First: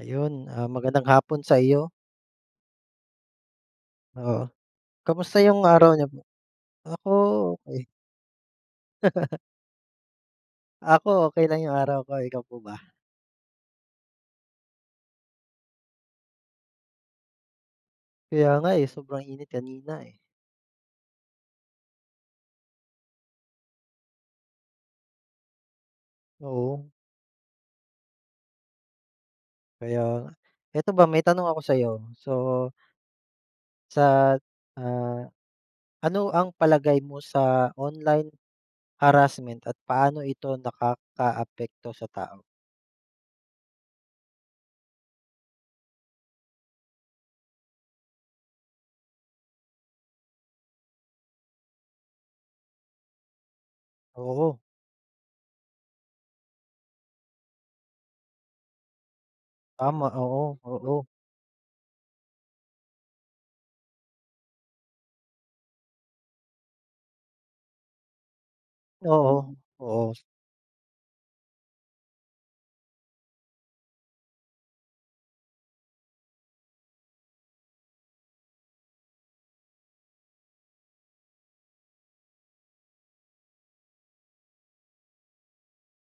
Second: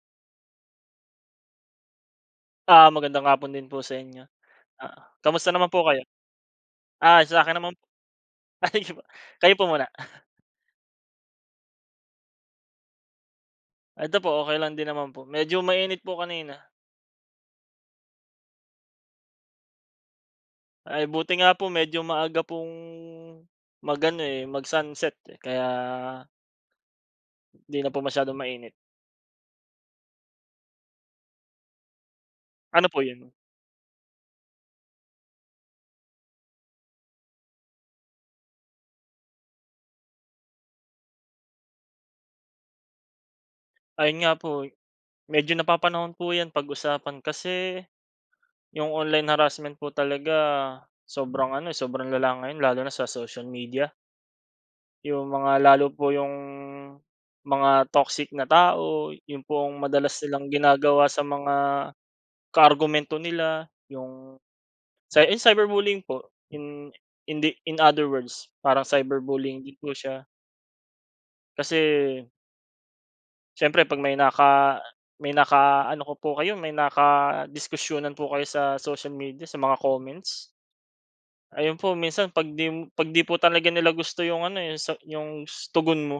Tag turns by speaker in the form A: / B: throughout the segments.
A: Ayun, ah, magandang hapon sa iyo.
B: Ah, magandang hapon din po sa inyo.
A: Oo.
B: Ah,
A: Kamusta
B: kumusta
A: yung
B: naman po
A: araw
B: kayo?
A: niyo po? Ako,
B: Ah, sa akin naman
A: okey.
B: ay sige po, kayo po muna.
A: Ako okey lang yung araw ko. Ikaw po ba?
B: Ito po, okey lang din naman po, medyo mainit po kanina.
A: Kaya nga, eh, sobrang init kanina, eh.
B: Ay buti nga po medyo maaga pong mag-ano, eh, mag-sunset, eh, kaya
A: Oo.
B: di na po masyadong mainit.
A: Kaya nga. 'Eto b,a may tanong ako sa'yo. So
B: Ano po 'yon?
A: sa, ah, ano ang palagay mo sa online harassment at paano ito nakakaapekto sa tao?
B: Ayun nga po, eh. Medyo napapanahon po 'yan pag-usapan kasi yung online harassment po talaga sobrang ano, sobrang lala ngayon lalo na sa social media.
A: Oo.
B: Yung mga lalo po yung mga toxic na tao, yun pong
A: Tama,
B: madalas nilang
A: oo, oo.
B: ginagawa sa mga kaargumento nila yung cy ah, cyberbullying po. Hin hindi in other words parang
A: Oo,
B: cyberbullying din po
A: oo.
B: siya. Kasi siyempre 'pag may naka may naka-ano ko po kayo, may nakadiskusyunan po kayo sa social media, sa mga comments ayun po minsan 'pag 'di 'pag 'di po talaga nila gusto 'yung ano, eh, sa 'yung sa 'yong tugon mo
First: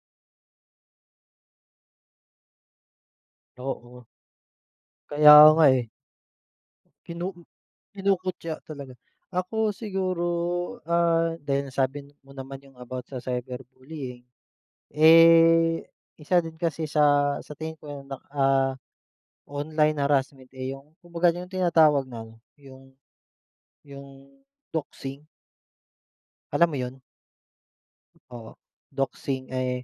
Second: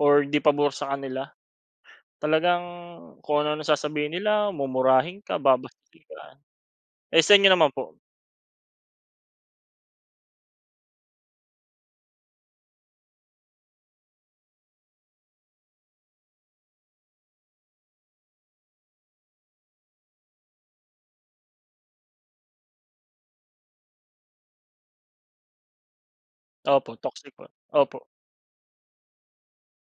B: or di pabor sa kanila talagang kung ano-ano ang
A: Oo.
B: sasabihin nila, mumurahin
A: Kaya
B: ka,
A: nga, eh.
B: babastusin ka. Eh,
A: Kinu
B: sa inyo naman po?
A: kinukutiya talaga. Ako siguro, ah, dahil nasabi mo naman yung about sa cyberbullying, eh, isa din kasi sa sa tingin ko na, ah, online harassment, eh, yung kumbaga yung tinatawag na ano, yung yung doxing. Alam mo
B: Opo,
A: yun?
B: toxic po, opo.
A: Oo. Doxing, eh,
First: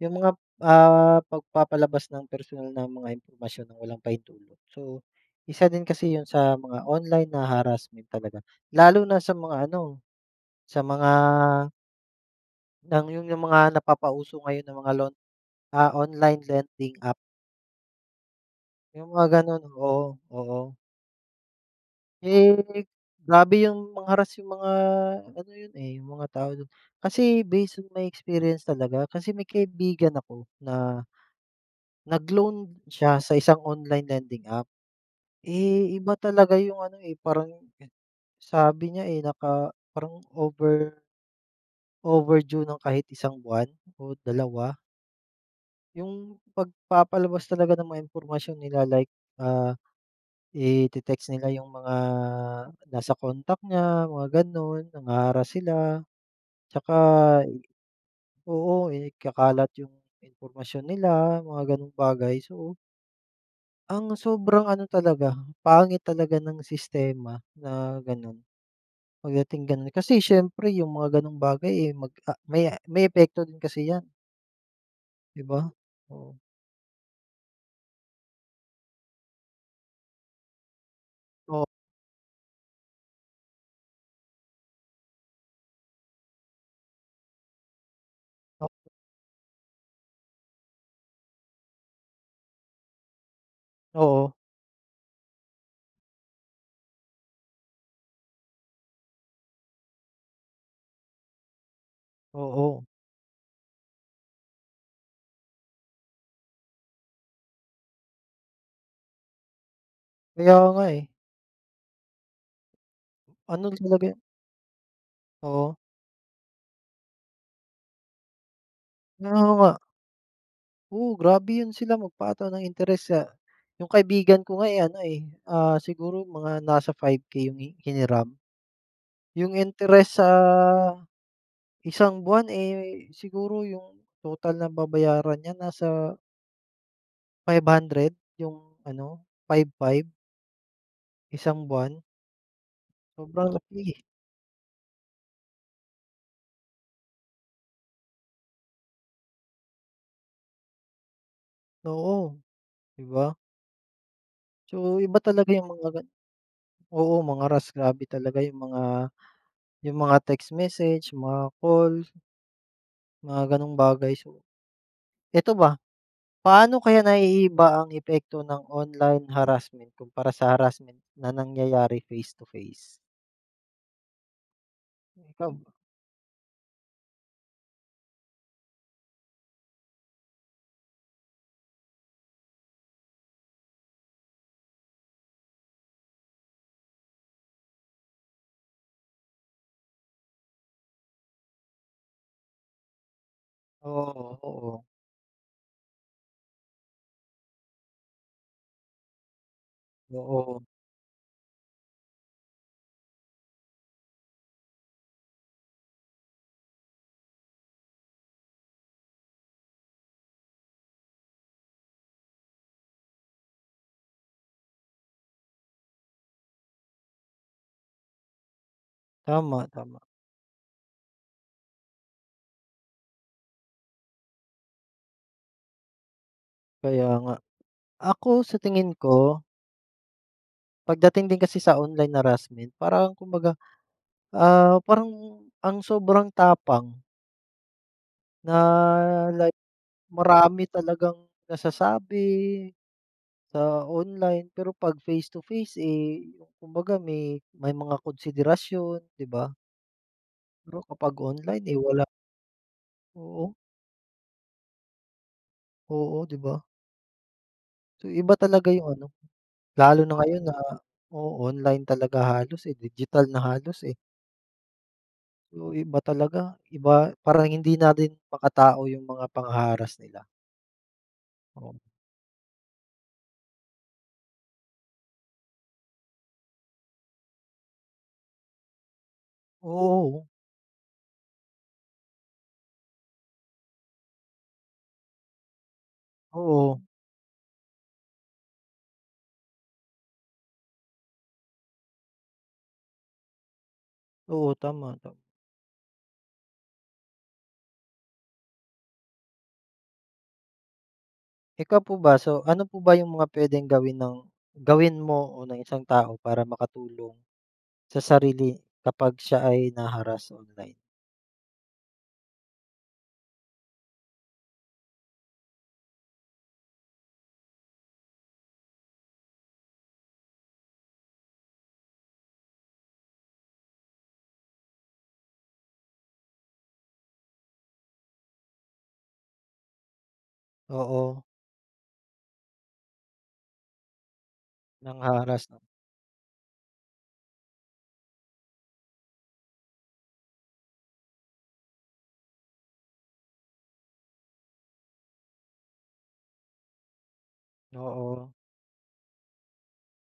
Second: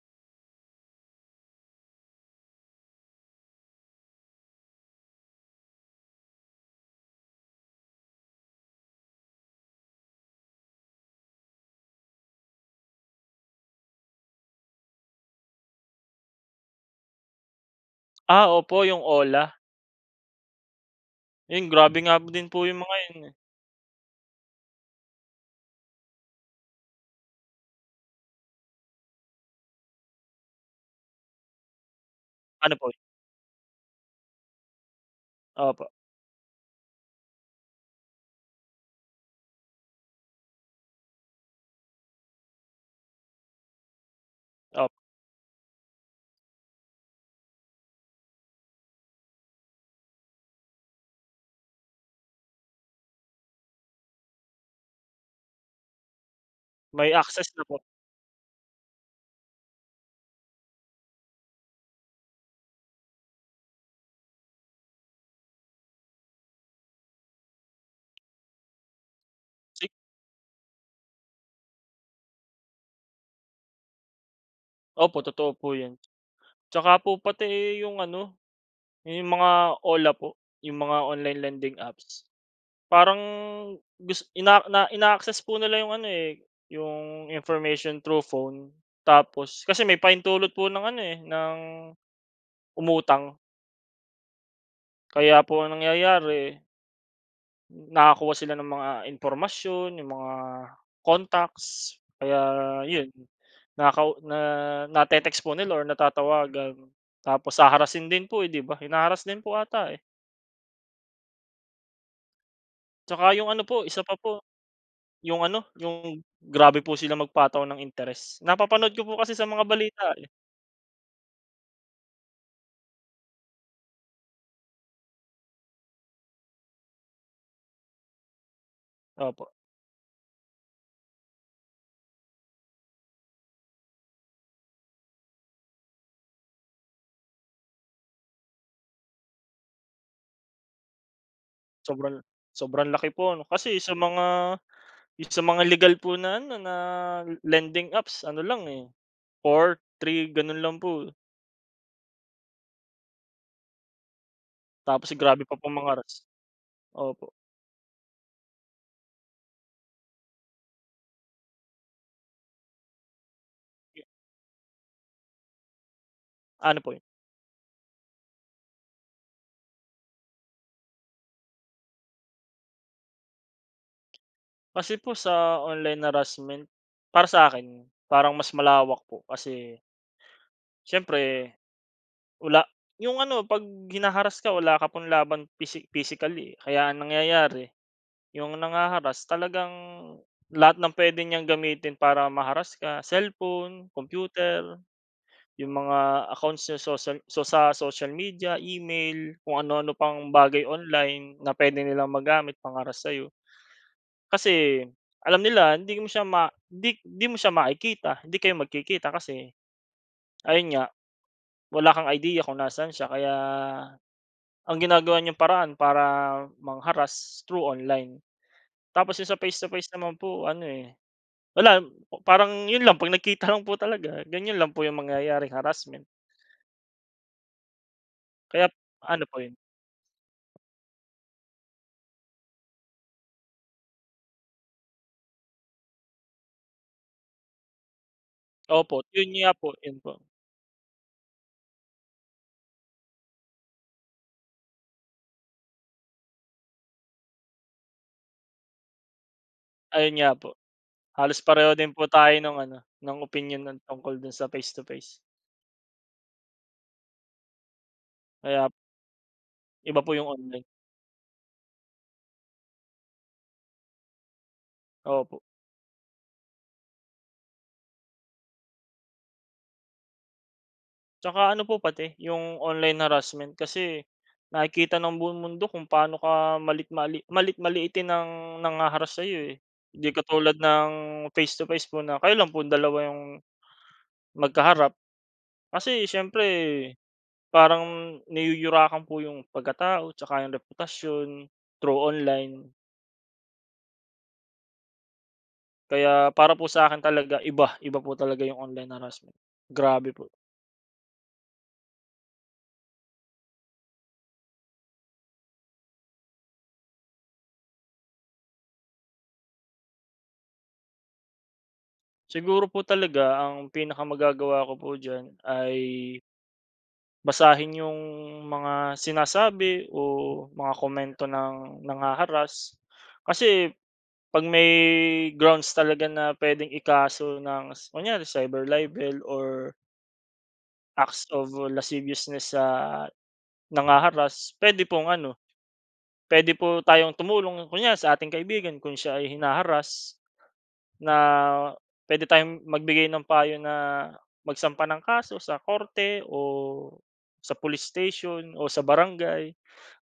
A: yung mga, ah, pagpapalabas ng personal na mga impormasyon ng walang pahintulot. So, isa din kasi yun sa mga online na harassment talaga lalo na sa mga ano, sa mga ng yung yung mga napapauso ngayon na mga loan ah, online lending app.
B: Ah, opo, yung
A: Yung mga
B: OLA.
A: ganun, oo, oo.
B: 'Yun grabe nga din
A: Eh,
B: po 'yung mga 'yon, eh.
A: grabe yung mang-harass yung mga ano yun, eh, yung mga tao dun. Kasi based on may experience talaga. Kasi may kaibigan ako na nag-loan
B: Ano po yun?
A: siya sa isang online lending app.
B: Opo.
A: Eh, iba talaga yung ano, eh, parang sabi niya, eh, naka parang over overdue ng kahit isang buwan o 2.
B: Op
A: 'Yong pagpapalabas talaga ng mga impormasyon nila like, ah, i-te-text nila 'yung mga nasa contact niya, mga gano'n, nangha-harass sila. Tsaka,
B: May access na po.
A: oo, ikakalat 'yung impormasyon nila, mga ganong bagay. So ang sobrang ano talaga, pangit talaga ng sistema na gano'n. Pagdating gano'n
B: Si
A: kasi siyempre yung mga gano'ng bagay, eh, mag, ah, may may epekto din kasi 'yan.
B: Opo,
A: 'Di
B: totoo
A: ba?
B: po 'yun.
A: Oo.
B: Tsaka po pati, eh, 'yung ano, 'yan 'yung mga OLA po, 'yung mga online
A: Oo.
B: lending apps. Parang gus ina na ina-access po nila 'yung ano, eh, 'yung information through phone
A: Oo.
B: tapos kasi may pahintulot po ng ano, eh, ng umutang.
A: Oo.
B: Kaya po ang nangyayari nakakuha sila ng mga impormasyon, 'yung mga contacts kaya
A: Oo.
B: 'yun, nakakau na na-te-text po nila or natatawagan tapos haharassin din po, eh, 'di ba? Hina-harass din po 'ata, eh.
A: Kaya nga, eh.
B: Tsaka yung ano
A: Ano
B: po,
A: talaga
B: isa pa
A: yung
B: po yung ano,
A: Oo.
B: yung grabe po silang magpataw ng interest. Napapanood ko po kasi sa
A: Oo
B: mga
A: nga.
B: balita, eh.
A: Oo, grabe yun sila magpataw ng interest sa yung kaibigan ko nga, eh, ano, eh, ah, siguro mga nasa 5K yung hi hiniram.
B: Opo.
A: Yung interest sa isang buwan, eh, siguro yung total na babayaran niya nasa 500. 'Yong ano, 5 5 isang buwan.
B: Sobrang sobrang laki po ano?
A: Sobrang
B: Kasi sa
A: laki.
B: mga sa mga legal po na ano, na lending apps ano lang, eh, 4, 3, ganun lang po.
A: Oo, 'di ba? So,
B: Tapos
A: iba
B: grabe
A: talaga
B: pa-pa
A: 'yong mga ga
B: mang-harass.
A: oo,
B: Opo.
A: mang-harass. Grabe talaga 'yong mga, 'yong mga text message, mga call, mga ganung bagay. So, eto ba, paano
B: Ano po 'yon?
A: kaya naiiba ang epekto ng online harassment, kumpara sa harassment na nangyayari face to face?
B: Kasi po sa
A: Pam
B: online harassment, para sa'kin, parang mas malawak po kasi siyempre, wala 'yong ano 'pag hina-harass ka wala ka pang laban physi physically eh, kaya ang nangyayari, 'yong nangha-harass talagang lahat ng puwede niyang gamitin para ma-harass ka, cellphone,
A: Oo,
B: computer,
A: oo.
B: 'yong mga accounts sa social, so sa social media, email, kung ano-ano pang bagay
A: Oo.
B: online, na puwede nilang magamit pang-harass sa'yo. Kasi, alam nila hindi mo siya ma 'di 'di mo siya makikita, hindi kayo magkikita, kasi, ayon nga, wala kang idea kung nasaan siya, kaya, ang ginagawa niyang paraan para mang-harass, through online. Tapos 'yong sa face
A: Tama,
B: to face
A: tama.
B: naman po, ano eh, wala, parang 'yon lang, 'pag nagkita lang po talaga, ganyan lang po 'yong mangyayaring harassment.
A: Kaya nga. Ako sa
B: Kaya't
A: tingin
B: ano
A: ko
B: po 'yon?
A: pagdating din kasi sa online harassment, parang kumbaga ah, parang ang sobrang tapang. Na,
B: Opo, 'yon nga
A: like
B: po, 'yon po.
A: marami talagang nasasabi, sa online, pero 'pag face to face eh, kumbaga may may mga konsiderasyon, 'di ba?
B: Ayon nga po.
A: Pero kapag
B: Halos
A: online
B: pareho
A: eh,
B: din po
A: wala.
B: tayo nong ano, ng
A: Oo.
B: opinyon no'n tungkol do'n sa face to face.
A: Oo, 'di ba? So iba
B: Kaya
A: talaga 'yong ano,
B: Iba
A: lalo
B: po
A: na
B: 'yong
A: ngayon na,
B: online.
A: o-online talaga halos eh, digital na halos eh.
B: Opo.
A: So iba talaga, iba parang hindi na din makatao 'yong mga pangha-harass nila.
B: Tsaka ano
A: Oh.
B: po pati, 'yong online harassment kasi, nakikita ng buong mundo kung pa'no ka malit mali maliit-maliitin ng nangha-harass sa'yo eh, Hindi
A: Oo.
B: katulad ng face to face po na, kayo lang pong dalawa 'yong, magkaharap. Kasi siyempre,
A: Oo.
B: parang niyuyurakan po 'yong pagkatao, tsaka 'yong reputasyon, through online.
A: Oo, tama ka.
B: Kaya para po sa akin talaga iba. Iba po talaga yung online harassment. Grabe po.
A: Ikaw po ba? So ano po ba yung mga pwedeng gawin ng gawin mo o ng isang tao para makatulong. Sa sarili, kapag siya ay na-harass online?
B: Siguro po talaga ang pinaka magagawa ko po diyan ay basahin iyong mga sinasabi, o mga komento ng nangha-harass. Kasi, pag may grounds talaga na pwedeng ikaso ng s kunyari cyber libel or
A: Oo.
B: acts of lasciviousness sa, nangha-harass. Pwede pong ano,
A: Nangha-harass 'no.
B: pwede po tayong tumulong, kunyari sa ating kaibigan kung siya ay hinaharass. Na pwede tayong magbigay ng payo na, magsampa ng kaso sa korte o sa police
A: Oo.
B: station, o sa barangay.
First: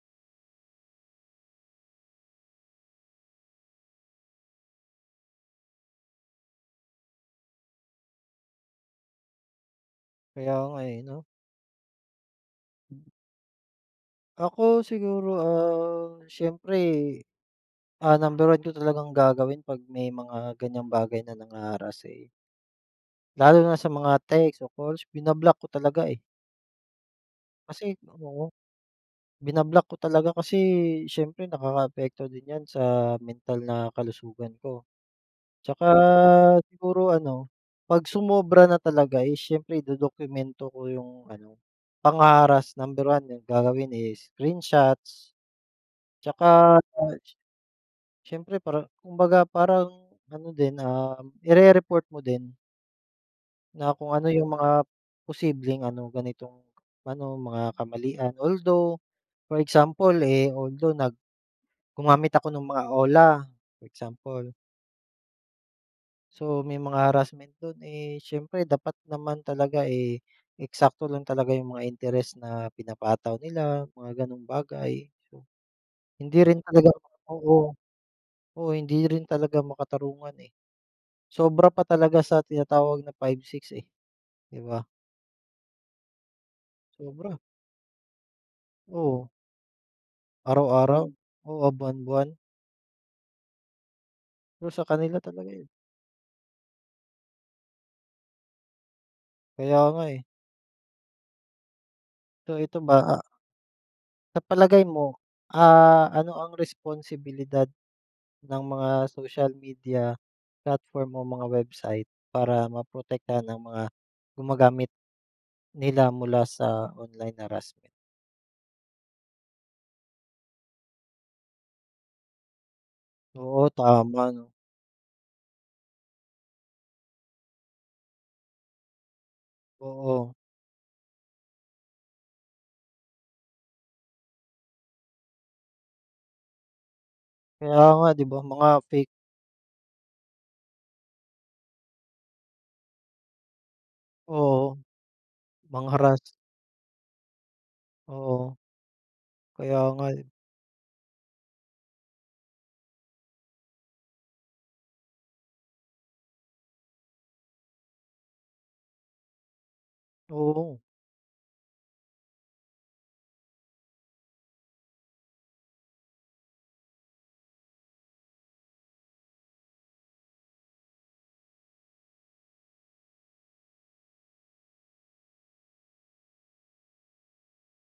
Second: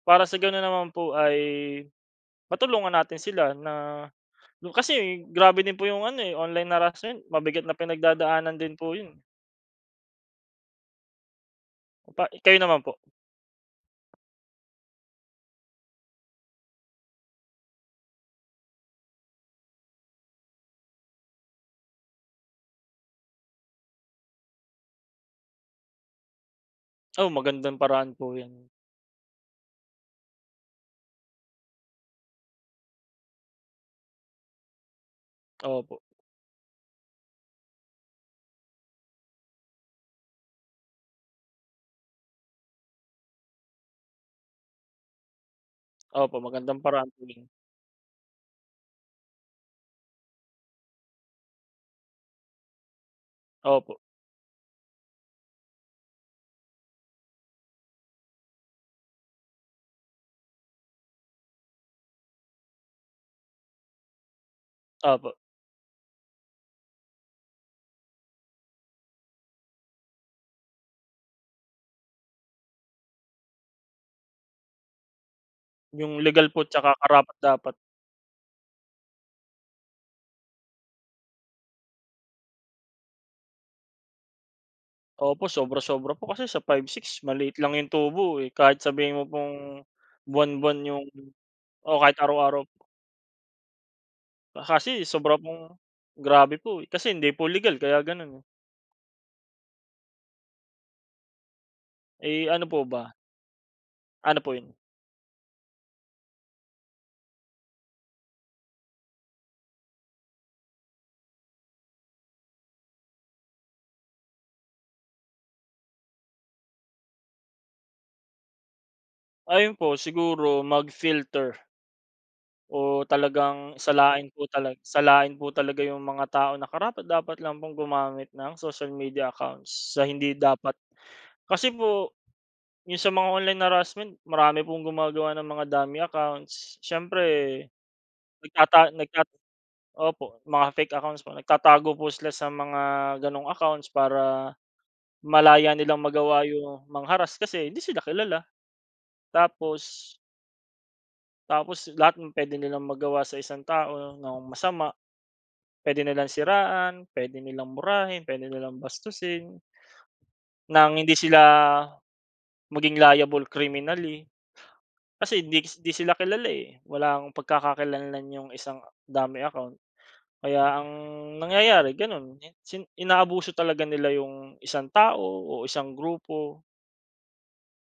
B: Para sa ganoon naman po ay, matulungan natin sila na kasi grabe din po yung ano eh, online harassment. Mabigat na pinagdadaanan din po iyon.
A: Kaya nga eh 'no?
B: Pa i kayo naman po.
A: Ako, siguro, ah, siyempre, ah, number 1 ko talagang gagawin pag may mga ganyang bagay na nangha-harass eh lalo na sa mga text o calls binablock ko talaga eh.
B: O, magandang
A: Kasi
B: paraan po
A: oo.
B: yan.
A: Binablock ko talaga kasi siyempre nakakaapekto din yan sa mental na kalusugan ko. At saka
B: Opo.
A: siguro ano, pag sumobra na talaga eh siyempre idodokumento ko yung ano, pangha-harass. Number 1 yun gagawin is screenshots. At
B: Opo,
A: saka
B: magandang paraan po
A: ats
B: yun.
A: siyempre parang kumbaga parang ano din, um, irereport mo din. Na
B: Opo.
A: kung ano 'yung mga posibleng ano ganitong ano mga kamalian. Although for example eh although nag gumamit ako 'nung mga OLA, example.
B: Opo.
A: So may mga harassment dun. Eh, siyempre dapat naman talaga eh, eksakto lang talaga yung mga interes na pinapataw nila mga ganoong bagay. So,
B: Yung
A: hindi
B: legal
A: rin
B: po at
A: talaga
B: saka
A: oo.
B: karapat-dapat.
A: Oo, hindi rin talaga makatarungan eh. Sobra pa talaga sa tinatawag na 5-6 eh. 'Di ba?
B: Opo, sobra-sobra po. Kasi sa 5-6
A: Sobra.
B: maliit lang yung tubo eh. Kahit sabihin mo
A: Oo.
B: pong buwan-buwan yung
A: Araw-araw. Oo, ah,
B: oo, kahit
A: buwan-buwan.
B: araw-araw. Ah,
A: Oh, sa
B: kasi
A: kanila
B: sobra
A: talaga yun
B: pong grabe po eh kasi hindi po legal kaya ganoon eh.
A: Kaya nga eh.
B: Eh
A: Ito
B: ano
A: ito
B: po
A: ba,
B: ba?
A: ah
B: Ano
A: Sa
B: po iyon?
A: palagay mo, ah, ano ang responsibilidad, ng mga social media platform o mga website para maprotektahan ang mga gumagamit, nila mula sa online harassment?
B: Ayun po. Siguro mag-filter o
A: Oo,
B: talagang salain
A: tama
B: po
A: 'no?
B: tala salain po talaga iyong mga tao na karapat-dapat lang pong gumamit ng social media accounts sa
A: Oo.
B: hindi dapat. Kasi po iyong sa mga online harassment, marami pong gumagawa ng mga dummy accounts. Siyempre,
A: Kaya nga 'di ba? Mga
B: nagtata
A: fake.
B: nagtat opo, mga fake accounts po. Nagtatago po sila sa mga ganoong accounts para,
A: Oo.
B: malaya nilang
A: Mang-harass.
B: magawa iyong mang-harass kasi hindi sila kilala.
A: Oo. Kaya nga
B: Tapos
A: eh.
B: tapos lahat m pwede nilang magawa sa isang tao nang masama. Pwede nilang siraan, pwede nilang murahin, pwede nilang bastusin
A: Oo.
B: nang hindi sila, maging liable criminally kasi hindiks hindi sila kilala eh. Walang pagkakakilanlan iyong isang dummy account. Kaya ang nangyayari ganoon. In sin inaabuso talaga nila iyong isang tao o isang grupo.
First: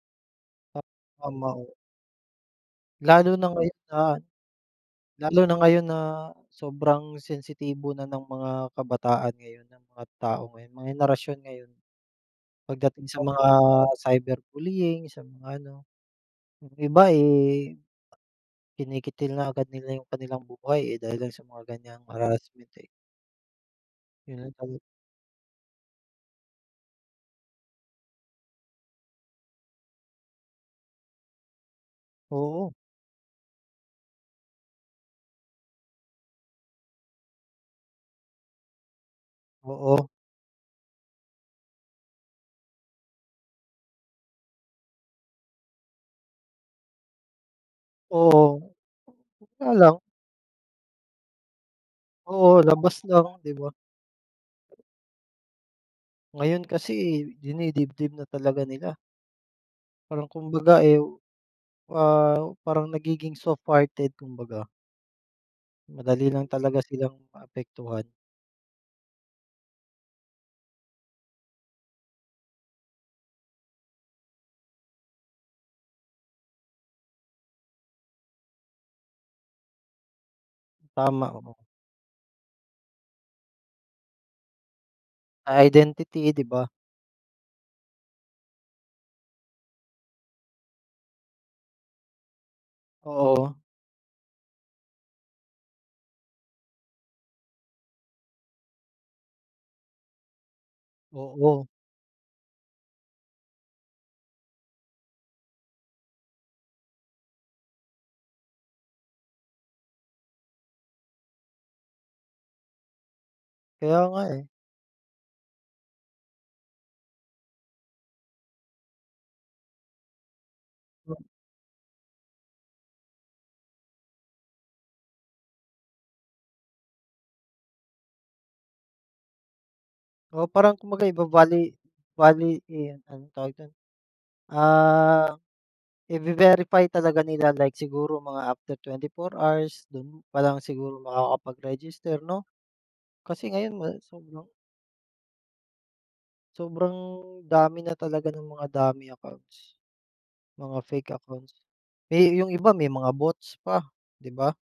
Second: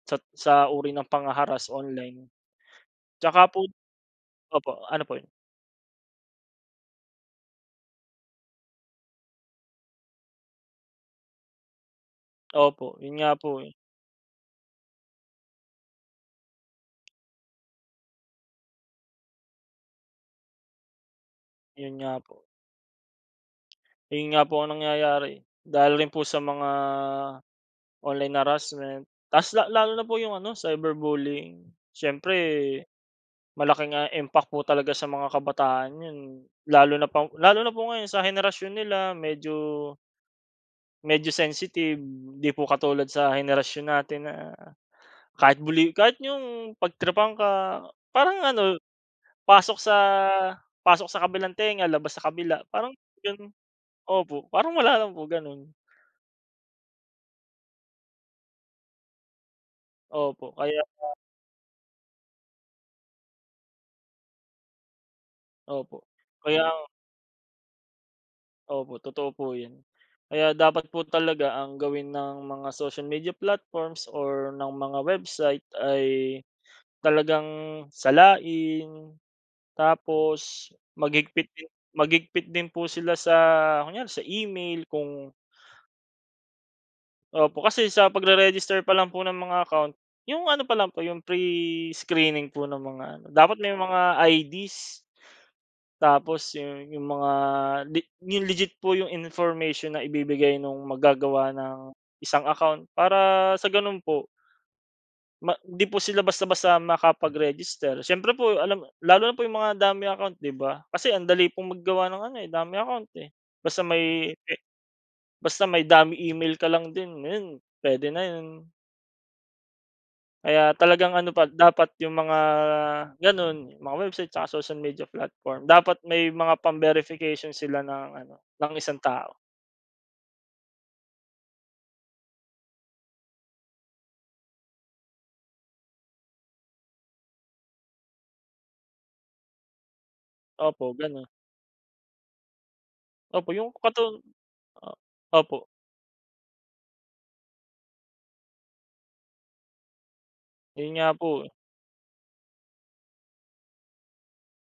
B: Sat sa
A: Pa
B: uri ng
A: tama
B: panghaharass
A: iyon.
B: online. At
A: Lalo
B: saka
A: na
B: po
A: ngayon na
B: opo, ano po yun?
A: lalo na ngayon na sobrang sensitibo na ng mga kabataan ngayon, ng mga tao ngayon, mga henerasyon ngayon.
B: Opo.
A: Pagdating
B: Iyon
A: sa
B: nga
A: mga
B: po eh.
A: cyber bullying, sa mga ano. Yung iba eh, kinikitil na agad nila yung kanilang buhay eh dahil lang sa mga
B: Iyon
A: ganyang
B: nga po.
A: harassment eh.
B: Eh, yun nga
A: Ganun
B: po ang
A: tayi
B: nangyayari. Dahil rin po sa mga online harassment. Tapos la lalo na po yung ano cyberbullying. Siyempre,
A: Oo.
B: malaking, ah, impact po talaga sa mga kabataan yun. Lalo na pang lalo na po ngayon sa henerasyon nila medyo
A: Oo.
B: medyo sensitive. 'Di po katulad sa henerasyon natin na, kahit bully kahit iyong pag-tripan ka. Parang
A: Oo.
B: ano,
A: Nga
B: pasok sa
A: lang.
B: pasok sa kabilang tenga labas sa kabila.
A: Oo,
B: Parang
A: labas lang
B: ganun
A: 'di ba?
B: opo. Parang wala lang po ganoon.
A: Ngayon kasi eh, dinidibdib na talaga nila. Parang
B: Opo. Kaya
A: kumbaga eh
B: nga
A: ah, parang nagiging softhearted kumbaga.
B: Opo.
A: Madali lang
B: Kaya
A: talaga
B: nga
A: silang maapektuhan.
B: Opo, totoo po yun. Kaya dapat po talaga ang gawin ng mga social media platforms or ng mga website, ay, talagang salain. Tapos,
A: Tama,
B: maghigpit
A: oo.
B: din maghigpit din po sila sa kunyari sa email kung
A: Identity 'di ba?
B: Opo, kasi sa pagre-register pa lang po ng mga account. Iyong ano pa lang po iyong pre-screening po ng mga ano,
A: Oo.
B: dapat may mga ID's. Tapos yung yung mga li yung legit po yung information na ibibigay nung mag-gagawa
A: Oo.
B: ng isang account para sa ganun po ma 'di po sila basta-basta makapag-register. Siyempre po alam lalo na po iyong mga dummy account 'di ba? Kasi ang dali pong mag-gawa ng ano eh dummy account eh. Basta
A: Kaya nga
B: may
A: eh.
B: e basta may dummy email ka lang din ngayon, pwede na iyon. Kaya talagang
A: [unintelligible]
B: ano pa dapat yung mga, ganoon mga website, at saka social media platform, dapat may mga pam-verification sila ng ano ng isang tao.
A: Oo, parang kumbaga iva-vali vali eh, ano tawag dun ah, ive-verify talaga nila like siguro mga after 24 hours dun pa lang
B: Opo,
A: siguro
B: ganun.
A: makakapag-register 'no? Kasi
B: Opo, iyong
A: ngayon wala
B: katu
A: sobrang
B: opo.
A: Sobrang dami na talaga ng mga dummy accounts. Mga
B: Yun
A: fake
B: nga po.
A: accounts. Eh yung iba may mga bots pa, 'di ba?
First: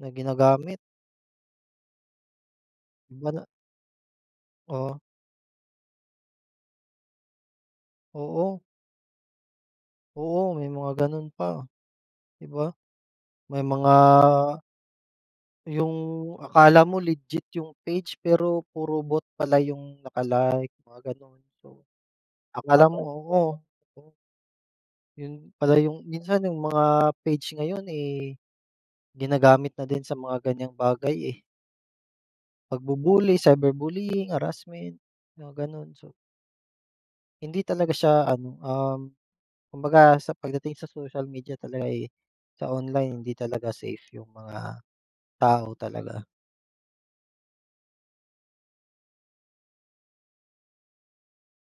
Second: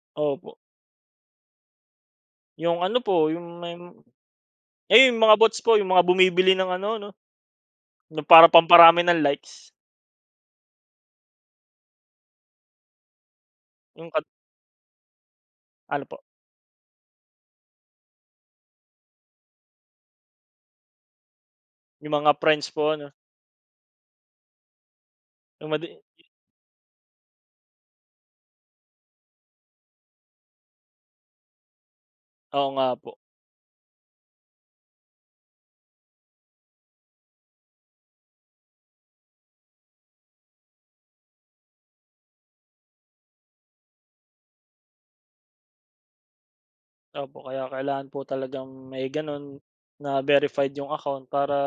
A: Na
B: Opo.
A: ginagamit.
B: Iyong ano
A: Iba
B: po
A: na.
B: iyong may m
A: Oo.
B: ay yung mga bots po yung mga bumibili ng ano 'no? Nung para
A: Oo.
B: pamparami ng likes.
A: Oo, may mga ganun pa. 'Di ba? May mga
B: Nung kat
A: yung
B: Ano po?
A: akala mo legit yung page pero puro bot pala yung naka-like, mga ganon. So
B: Yung mga friends
A: akala
B: po
A: mo
B: ano.
A: oo. Yun pala
B: Dumadi
A: yung minsan yung mga page ngayon eh, ginagamit na din sa mga ganyang bagay eh.
B: Oo nga po.
A: Pagbubully, cyberbullying, harassment, mga ganun so hindi talaga siya ano, um, kumbaga sa pagdating sa social media talaga ay sa online hindi talaga safe yung mga tao talaga.
B: Opo, kaya kailangan po talagang may ganoon na verified iyong account. Para,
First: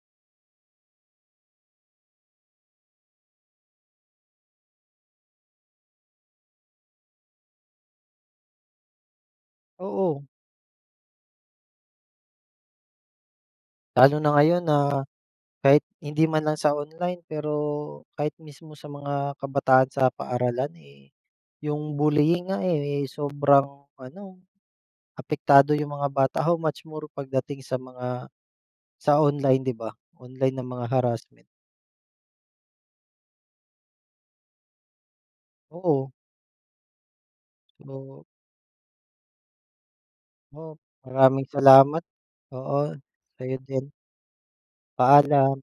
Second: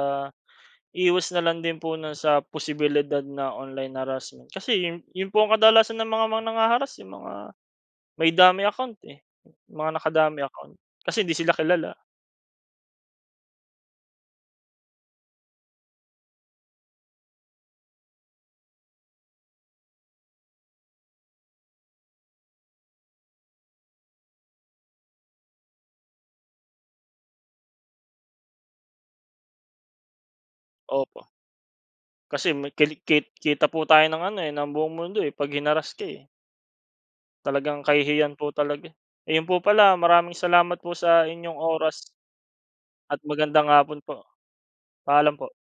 B: iwas na lang din po 'no sa posibilidad na online harassment. Kasi iyon, yung po ang kadalasan na mga mang nanghaharass iyong mga may dummy account eh. Mga
A: Oo.
B: naka-dummy account. Kasi hindi sila kilala.
A: Lalo na ngayon na, kahit hindi man lang sa online. Pero, kahit mismo sa mga kabataan sa paaralan eh. Yung bullying nga eh, sobrang ano, apektado iyong mga bata. How much more pagdating sa mga, sa online 'di ba? Online na mga
B: Opo.
A: harassment.
B: Kasi me kali ke kita po tayo ng ano eh ng buong mundo eh pag hinarass ka
A: Oo.
B: eh. Talagang
A: [unintelligible]
B: kahihiyan po talaga eh. Ayun po pala, maraming
A: O,
B: salamat po sa
A: maraming
B: inyong oras.
A: salamat. Oo.
B: At
A: Sa iyo
B: magandang
A: din.
B: hapon po. Paalam po.
A: Paalam.